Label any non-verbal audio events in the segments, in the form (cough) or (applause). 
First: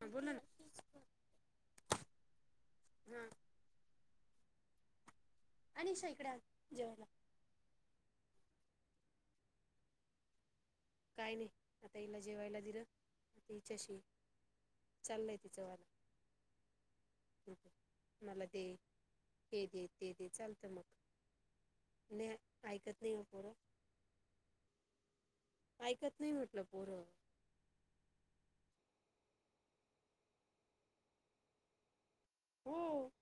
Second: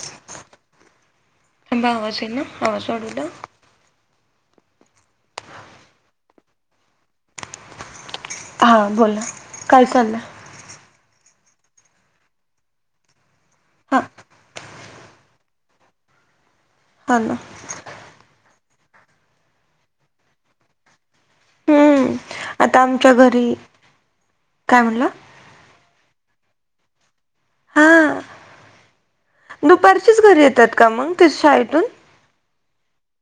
हां बोल ना. बावाज ना हा हा सोडलं. आणि ईकडा जेवायला. हा बोला काय चाललं. काय नाही आता हिला जेवायला दिलं आता हिच्याशी हा चाललंय तिचं वालं. हा ना. हं मला हे दे ते दे चालतं मग. ह नाही आता ऐकत आमच्या नाही हो पोरं घरी काय म्हणलं. ऐकत नाही म्हटलं पोरं. हां दुपारचीच घरी येतात का मग त शाळेतून. हो,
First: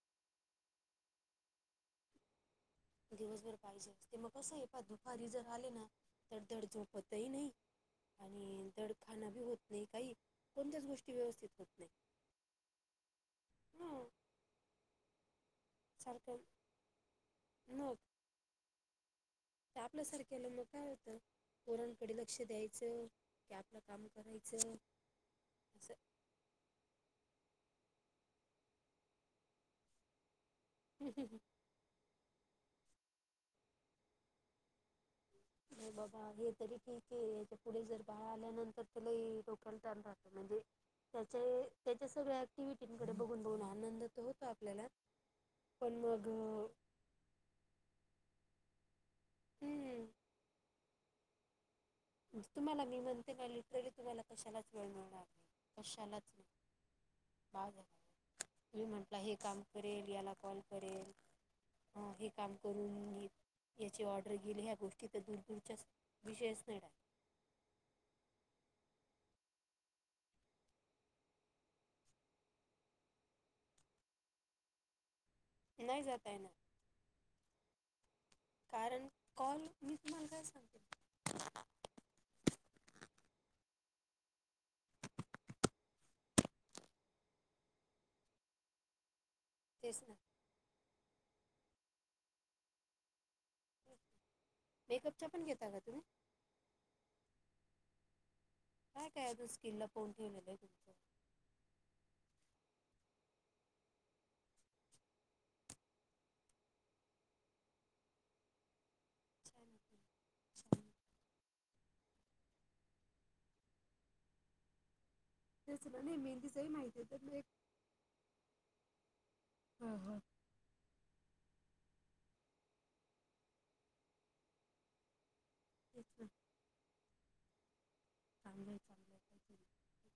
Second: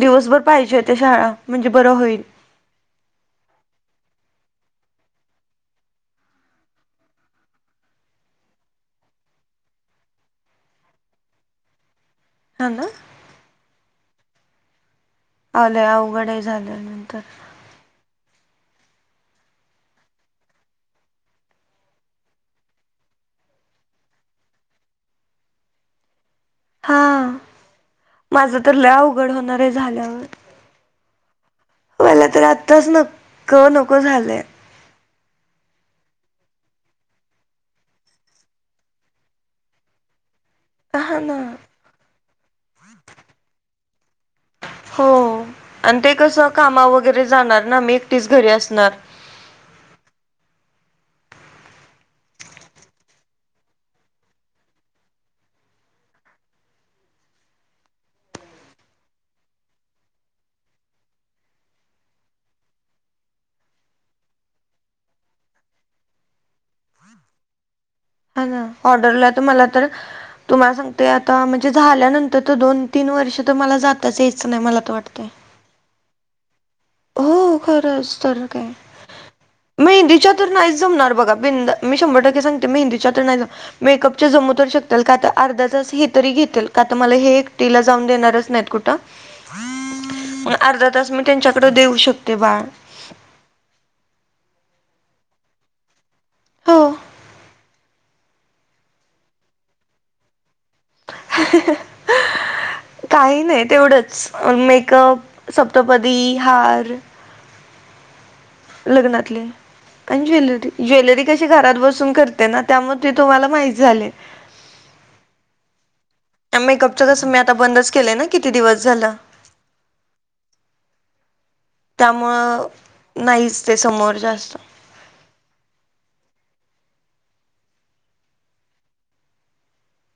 दिवसभर पाहिजे त्या शाळा म्हणजे बरं होईल. दिवसभर पाहिजे ते मग कसं आहे प दुपारी जर आले ना तडधड झोपतही नाही. आणि दड खाना बी होत नाही काही कोणत्याच गोष्टी व्यवस्थित होत नाही. हा ना, हा आल्या अवघड सारखं झाल्या नंतर. मग. ते आपल्यासारख्याला मग काय होतं. पोरांकडे लक्ष द्यायचं की आपलं काम करायचं अस. हा माझं तर लय उघड होणार आहे झाल्यावर. ह हंं, मला तर आत्ताच नक नको झालंय. नाही बाबा हे तरी ठीक आहे याच्या पुढे जर बाळ आल्यानंतर त्याला डोक्याला ताप राहत लय लय. हा ना त्याचे त्याच्या सगळ्या ऍक्टिव्हटींकडे बघून बघून आनंद होतो आपल्याला. हो पण आणि ते मग कसं अं, कामा वगैरे जाणार ना मी एकटीच घरी असणार. हम्म. तुम्हाला मी म्हणते ना लिटरली तुम्हाला कशालाच वेळ मिणार आहे कशालाच नाही. बाळ झाल्यावर तुम्ही म्हटला हे काम करेल याला कॉल करेल. हा काम करून घेत. याची ऑर्डर गेली ह्या गोष्टी तर दूर दूरच्या विषयच न रा. हा ना ऑर्डरला तर मला तर. तुम्हाला सांगते आता म्हणजे झाल्यानंतर तर दोन तीन वर्ष तर मला जातच यायचं नाय मला तर वाटतंय. नाय जाता येणार. हो खरंच तर काय कारण कॉल मी तुम्हाला मेहंदीच्या काय तर नायच सांगते जमणार बघा बिंदा मी शंभर टक्के सांगते मीहिंदीच्या तर नाय मेकअप जमू तर शकत्याल का आ अर्धा तास हे तरी घेतेल का तर मला हे एकटीला जाऊन देणारच नायत कुठं. तेच ना म अर्धा तास मी त्यांच्याकड देऊ शकते बाळ. मेकअपच्या पण घेता का तुम्ही? हो. काय काय स्किल लपऊण ठेवलेलं ए तुमचं? (inaudible) काय नाही तेवढंच मेकअप सप्तपदी हार. लग्नातले छान आहे, छान आणि ज्वेलरी. आहे. ज्वेलरी कशी घरात बसून करते ना त्यामुळे ते तुम्हाला माह्यत झालंय. ते ना नेहमी त्या मेकअप तसं मी आता बंदच केलंय ना किती दिवस झालं. हो हो. त्यामुळं नाहीच ते समोर जास्त. (unintelligible) चांगलंय चांगलंय कायतरी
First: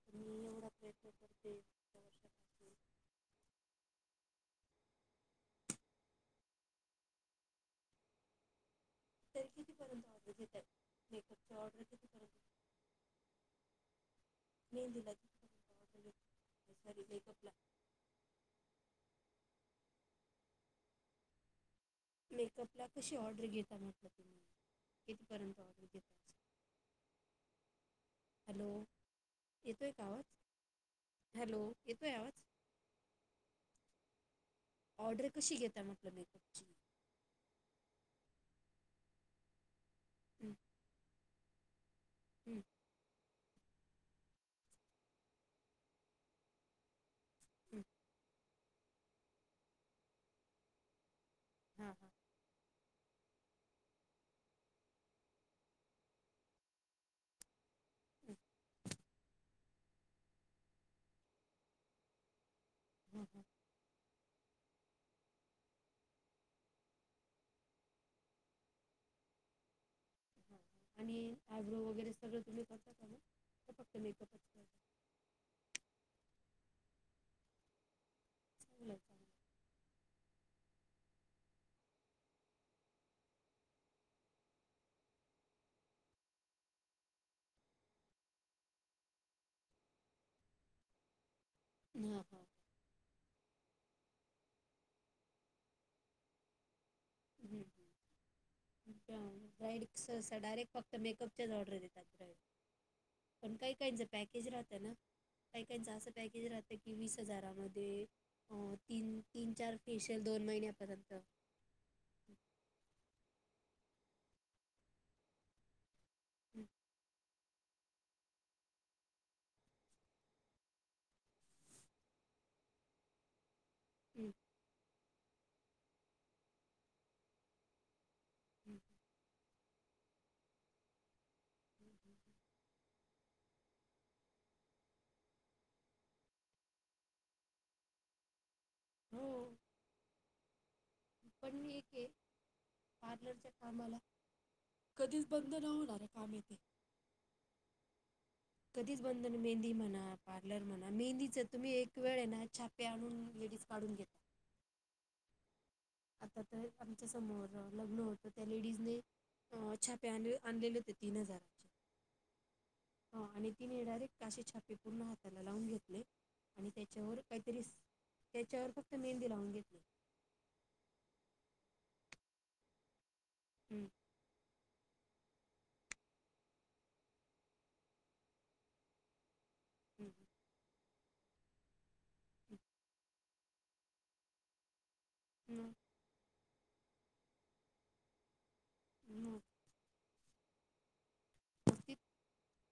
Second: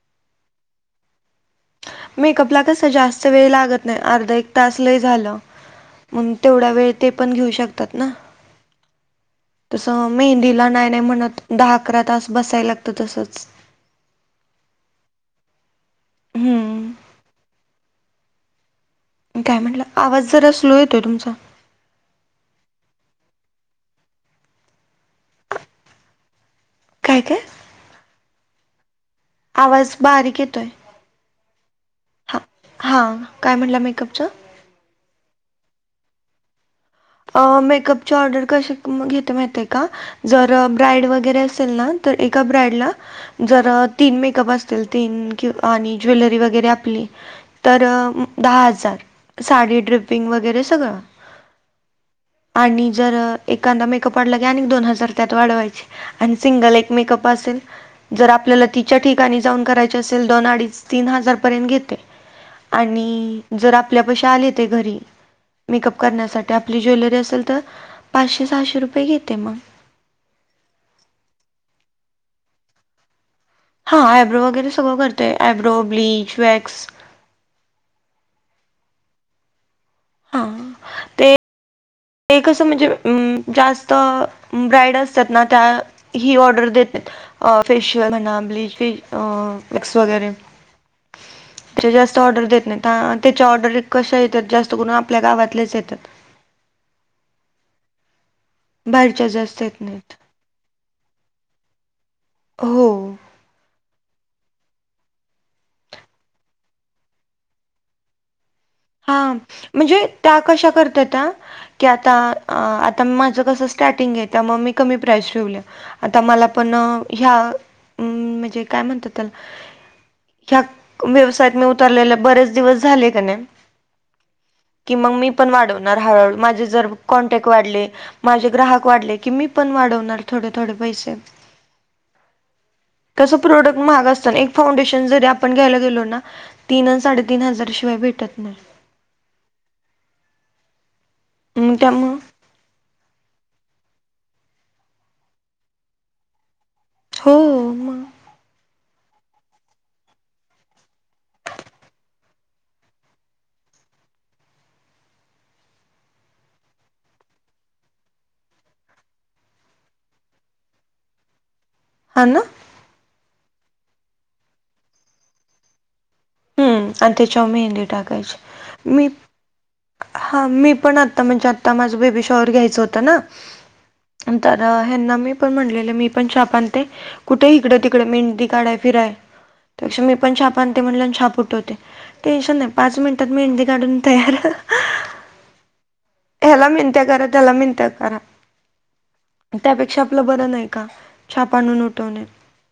तरी एवढा प्रयत्न करते. या मेकअप ला वर्षापासून कस जास्त वेळ लागत नाय अर्धा एक तास लय झालं. मग तेवढा वेळ ते पण घेऊ शकतात ना. तरी कितीपर्यंत तसं ऑर्डर घेत आहे मेहंदीला नाय नाय म्हणत मेकअपची दहा ऑर्डर अकरा तास कितीपर्यंत बसाय लागतं तसच. मेहंदीला सॉरी हम्म मेकअप ला? काय म्हणला? आवाज जरा स्लो येतोय तुमचा. मेकअप ला कशी ऑर्डर घेता म्हटलं तुम्ही, कितीपर्यंत ऑर्डर घेता? काय काय? हॅलो येतोय का आवाज, बारीक येतोय हॅलो येतोय आवाज? हा हा काय म्हटला मेकअपचं? ऑर्डर कशी घेता म्हटलं मेकअपची? अं- मेकअपची ऑर्डर कशी घेते माहीतीय का जर हं, ब्राईड वगैरे असेल ना तर एका हं, ब्रॅडला जर तीन मेकअप असतील तीन किं- आणि ज्वेलरी वगैरे आपली हं. तर दहा हजार साडी ड्रिपिंग वगैरे सगळं. हा हा. आणि जर एखांदा मेकअप वाढला की आणिक दोन हजार त्यात वाढवायचे. आणि सिंगल एक मेकअप असेल जर हं, आपल्याला तिच्या ठिकाणी जाऊन करायच असेल दोन, अडीच, तीन हजार पर्यंत घेते. हां हां आणि हां. जर आपल्यापशी आले ते घरी मेकअप करण्यासा ठी -जर आपली ज्वेलरी असेल तर पाचशे, सहाशे रुपये घेते मग. आणि आयब्रो वगैरे सगळं तुम्ही करता का मग? का फक्त हा आयब्रो मेकअपच वगैरे करता सगळं करतोय आयब्रो, ब्लीच, वॅक्स चांगलय. हा ते ते कसं म्हणजे अं जास्त ब्राईड असत्यात ना त्या ही ऑर्डर देत नायत. अ फेशिअल म्हणा, ब्लीच, वॅक्स वगैरे. त्यांच्या जास्तं आहे. ऑर्डर देतं नाहीं आंता त्यांच्या ऑर्डरी कश्या येत्यांत जास्तं करूंन आपल्यां गावांतल्याचं येत्यांत. हम्मं बाहेरच्या हम्मं जास्त येत डायरेक्ट नाहीत सहंसा डायरेक्ट प मेकअपच्या चं ऑर्डर देतांत ब्राइड हो पणं कांहीं काहींचं पॅकेज राहतं नां? कांहीं काहींचं चं असं पॅकेज राहतं की वीस हजांरामध्यें अं तीन हां तीन चार म्हणजे फेशियल त्यां दोन कश्या महिन्यापर्यंत करत्यांता आं की आंता आंता माझं कसं स्टार्टिंग आहे त्यामुळं मी कमी प्राईज ठेवल्यां. आंता मलां हम्म, पणं ह्यां म्हणजे मं म्हणजे कायं म्हणतांत त्यांला ह्यां व्यवसायांत मी उतरलेल्या बरेचं दिवसं झाले कानेय हम्मं कि मंग मी पणं वाढवणारं हळूहळू माझे जरं कॉन्टॅक्ट वाढले माझे हम्म. ग्राहक वाढले की मी पणं वाढवणारं थोडे थोडे पैसे हम्मं हम्मं कसं प्रोडक्ट महांग असतं नां एक फाउंडेशन जरी आपणं घ्यांयला गेलो नां तीनं आंण साडेतीन हजांर शिवाय भेटतं नाहीं हम्मं पणं मग ठिकं आहे त्यामुळं पार्लरच्या कामांला कधीचं बंद नं होणारं आहे कामं येथे हो मंग कधीचं बंद नं मेहंदी म्हणां पार्लर म्हणां मेंदीच तुम्हीं एक वेळं नां छाप पे आंणून लेडीज काढूंन घेतां आंता तरं आमच्यां समोर लग्नं होतं त्याऊ लेडीजने अं छापे आंण आंणलेले होते तीनं हजारांचे हं नां हो आणि तिने डायरेक्ट अशी छापे पूर्ण हातांला लावूंन घेतले आणि हं त्यांच्यावर त्याच्यावर काहीऊतरी मेहंदी टाकायची. त्याच्यावरू फक्तं मी मेहंदी लावूंन घेतलीं हां मी पणं आंता म्हणजे आंता माझं बेबी शॉहर घ्यायचं होतं नां हम्मं पणं हेना मी पणं म्हणलेले मी पणं छाप आणते कुंठे इकडं तिकडें मेहंदी काढांय फिरांय हम्म, मी पणं छाप आणते म्हणलं छाप उठवते हम्म. टेंशन नाहीं पांच मिनिटं मेहंदी काढूंन तयार हम्मं ह्यांला मिनत्यां करां त्यांला मिनत्यां करां मं त्यांपेक्षा आपलं बरं नाहीं कां छापा आणूंन उमटवणे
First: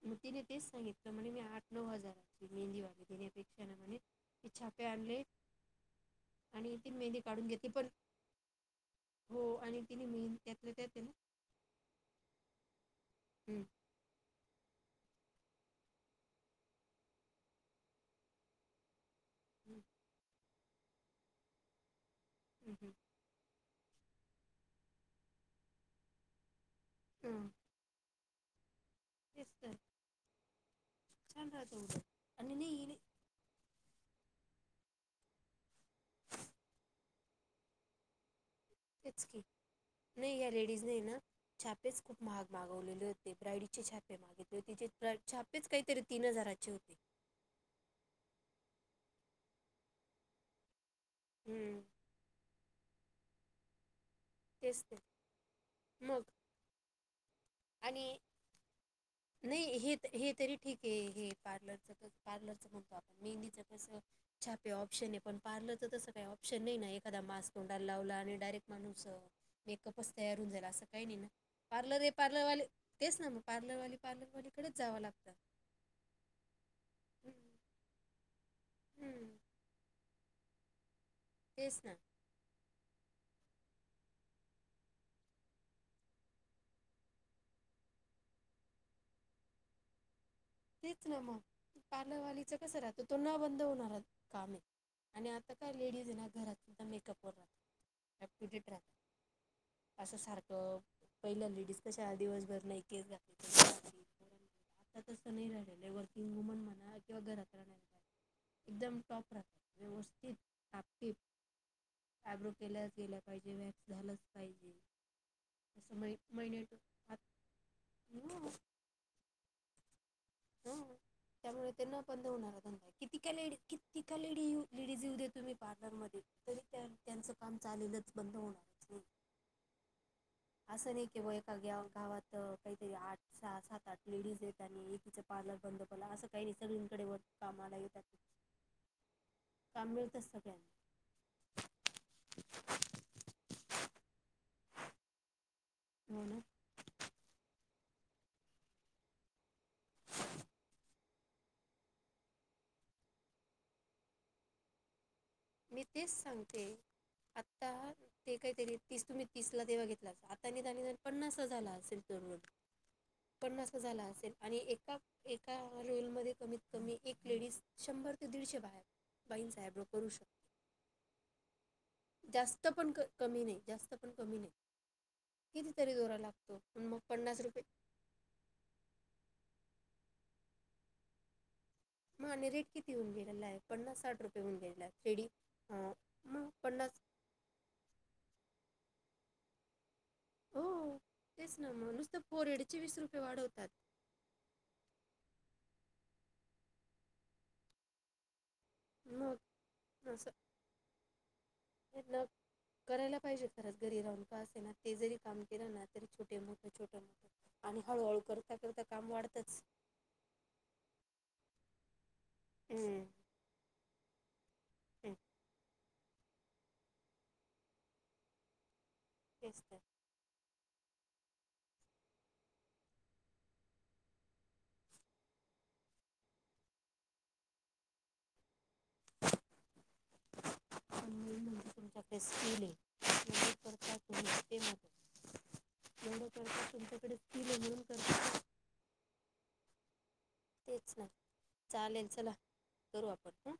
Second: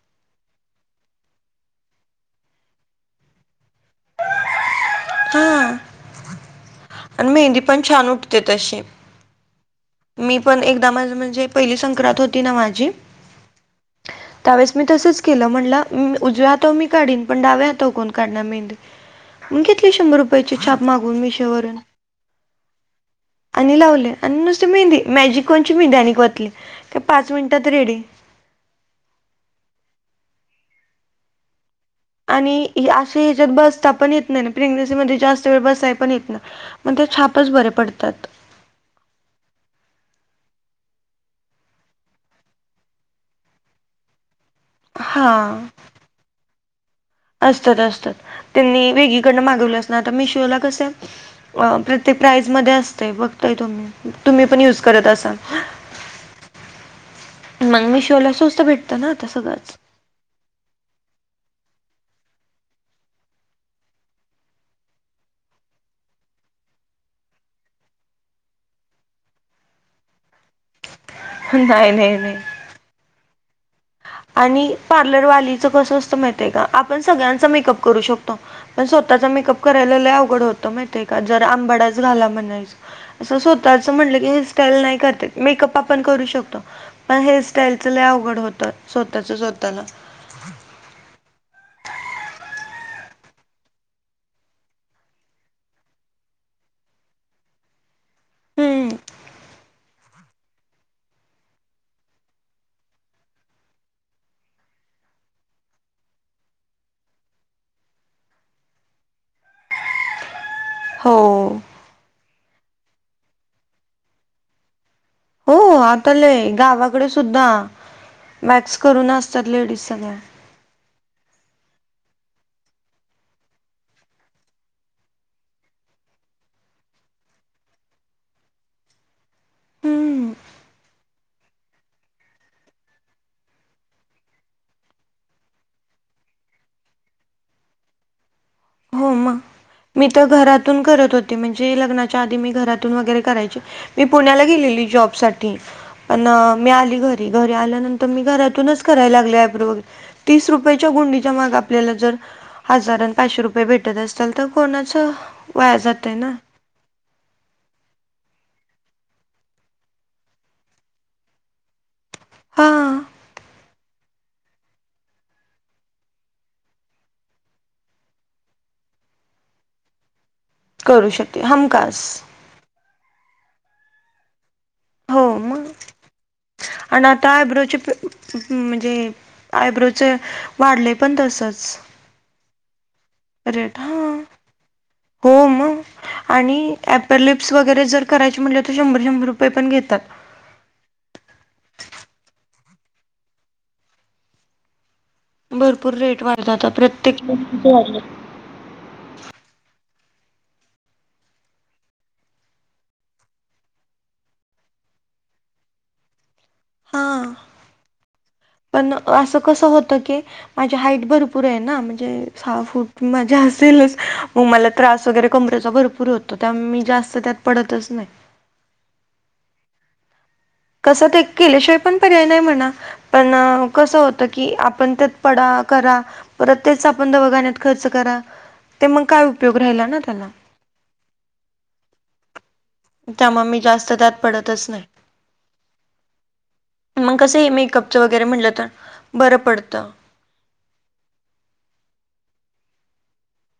मंग तिने तेचं सांगितलं म्हणे मी आठ नऊ हजाराची मेहंदीवाली देण्यांपेक्षा नां म्हणे छापे आणले हां आणि तीनं मेहंदी आणि काढूंन घेते पण पणं छान उठते तशी. हो आणि तिने मी मेहंदी पणं त्यातल्या त्यात एकदां आहे ना माझी म्हणजे पहिली संक्रांत होती नां माझी हम्मं त्यांवेळेस मी तसंच केलं म्हटलं मी उजव्यांहातांवर मी काढीन पणं डाव्यां हातांवर कोणं काढणारं मेंहंदी मी हम्म, घेतली शंभर रुपयाची छाप मागवून मिशोवरून. (unintelligible) आणि लावले आणि नुसती मेहंदी मॅजिक कोणची मेहंदी आणिक वतली. त्या पाच हा, मिनटात रेडी. तेच तर छान राहत उलट. आणि नाही ह्या हिने- अश्या ह्याच्यात बसता पण येत नाय ना प्रेग्नेन्सी मध्ये जास्त वेळ बसाय पण येत नाय. म ते छापच बरे पडतात. तेच कि. नाही या लेडीजने ना छापेच खूप महाग मागवलेले होते ब्रायडचे छापे मागित तिचे हां छापेच काहीतरी तीन हजाराचे होते. असतात असतात त्यांनी वेगळीकडनं मागवले असणार आता मिशोला कस हम्म, प्र ते प्राईज मध्ये असतंय बघताय तुम्ही, तुम्ही पण यूज तेच ते करत असाल? मग मग मी मीशो ला स्वथ भेटत ना? आता सगळंच नाई हे हे तरी ठीक ए हे पार्लरच पार्लरच म्हणतो आपण मेहंदीच कसं छापे ऑप्शन ए पण पार्लरच तसं काही ऑप्शन नाही ना एखादा मास्क तोंडाला लावला आणि डायरेक्ट माणूस मेकअपच तयार होऊन जाईल असं काही नाही ना नाही पार्लर हे नाही नाही पार्लरवाले तेच ना मग पार्लरवाले आणि पार्लर वालीच कसं असतं माहितय का आपण हम्म, सगळ्यांच मेकअप करू शक पण स्वतःचा हम्म, मेकअप करायला लय अवघड होतं माहितीय का जर तेच ना आंबाडाच घाला म्हणायच. असं स्वतःच म्हटलं की हेअरस्टाईल नाही करता मेकअप आपण करू शकतो. पण हेअरस्टाईलच लय अवघड होत स्वतःच स्वतःला. तेच ना म पार्लरवालीच कसं राहतं तो न बंद होणार कामए. आणि आता काय लेडीज आहे ना घरात सुद्धा मेकअप वर राहत अप टू डेट राहत. हम्म. असं सारखं पहिल्या लेडीज कशा दिवसभर नाही केस चातील आता तसं नाही राहिलेलं वर्किंग वुमन म्हणा किंवा घरात राहणाऱ्या एकदम टॉप राहतात व्यवस्थित. हो. अब्रो केला केलाच पाहिजे व्हॅक्स झालाच पाहिजे. हो असं आता मै लय महिने गावाकडे आत- सुद्धा हो, मॅक्स करून असतात लेडीज सगळ्या. हं. (inaudible) त्यामुळे ते न बंद होणारा धंदा ए किती का लेडी किती का लेडी लेडीज येऊ- येऊदे तुम्ही पार्लरमध्ये तरी त्यांचं काम चालेलंच बंद होणारच नाही हम्म. असं नाय केि वय गावात काहीतरी आठ सहा, सात, आठ लेडीज आहेत आणि एकीच पार्लर बंद पडला असं काही सगळींकडे कामाला येतात. हो म काम मी मिळतंच तर सगळ्यांना घरातून करत हो ती लग्नाच्या आधी मी घरातून वगैरे करायची मी पुण्याला गेलेली जॉब साठी हो पण ना मी आली घरी घरी आल्यानंतर मी घरातूनच करायला लागले आय ब्रो वगैरे. तीस रुपयाच्या गुंडीच्या माग आपल्याला जर हजार पाचशे रुपय भेटत असताल तर कोणाचं वाया मी तेच जातय ना सांगते आता ते काहीतरी तीस तुम्ही तीसला तेव्हा घेतला आता निदान पन्नास झाला असेल. हा. पन्नास झाला असेल आणि ए ए- एका रोलमध्ये कमीत कमी एक लेडीज शंभर ते दीडशे बाया बाईंचा आय ब्रो करू शक करू शकते हमखास. जास्त पण कमी नाही, जास्त पण कमी नाही. हो मग कितीतरी दोरा लागतो, प मग आणि आता पन्नास रुपये. आयब्रोचे प म्हणजे आयब्रोच वाढलय पण तसच. माणे रेट किती होऊन घे लाय रेट पन्नास, हा. साठ रुपये होऊन गेलाय, फे मग पन्नास. पर लिप्स वगैरे जर करायची म्हणलीस, तर शंभर शंभर रुपये पण घेतात. हो, तेच ना म्हणूस तर फोरेडचे वीस रुपये वाढवतात. भरपूर रेट वाढतं आता प्रत्येक. (unintelligible) मग असं न करायला पाहिजे खरंच घरी राहून का असेना ते जरी काम केलं ना तरी छोटे मोठ. छोट हा मोठं आणि हळूहळू करता करता काम वाढतंच. तो की, माझी हाईट भरपूर आहे ना म्हणजे सहा फूट हम्म, मंजे असेलच. मग मला त्रास हम्म, वगैरे कमरेचा भरपूर होतो, त्यामुळं मी जास्त त्यात पडतच नाही. तेच तर कसं ते केल्याशिवाय पण पर्याय नाही म्हणा, पण कसं होतं की, आपण त्यात पडा, करा. परत तेच आपण दवाखान्यात खर्च करा, ते मग काय उपयोग राहिला ना त्याला. पण म्हणजे तुमच्या त्यामुळे मी फेस्ता जास्त (inaudible) त्यात तुम्ही ते पडतच मा नाही. (inaudible) एवढं करता मग तुमच्याकडे कसं हे (unintelligible) मेकअपचं वगैरे करत. म्हटलं तर बरं पडतं. तेच ना, चालेल चला करू आपण हं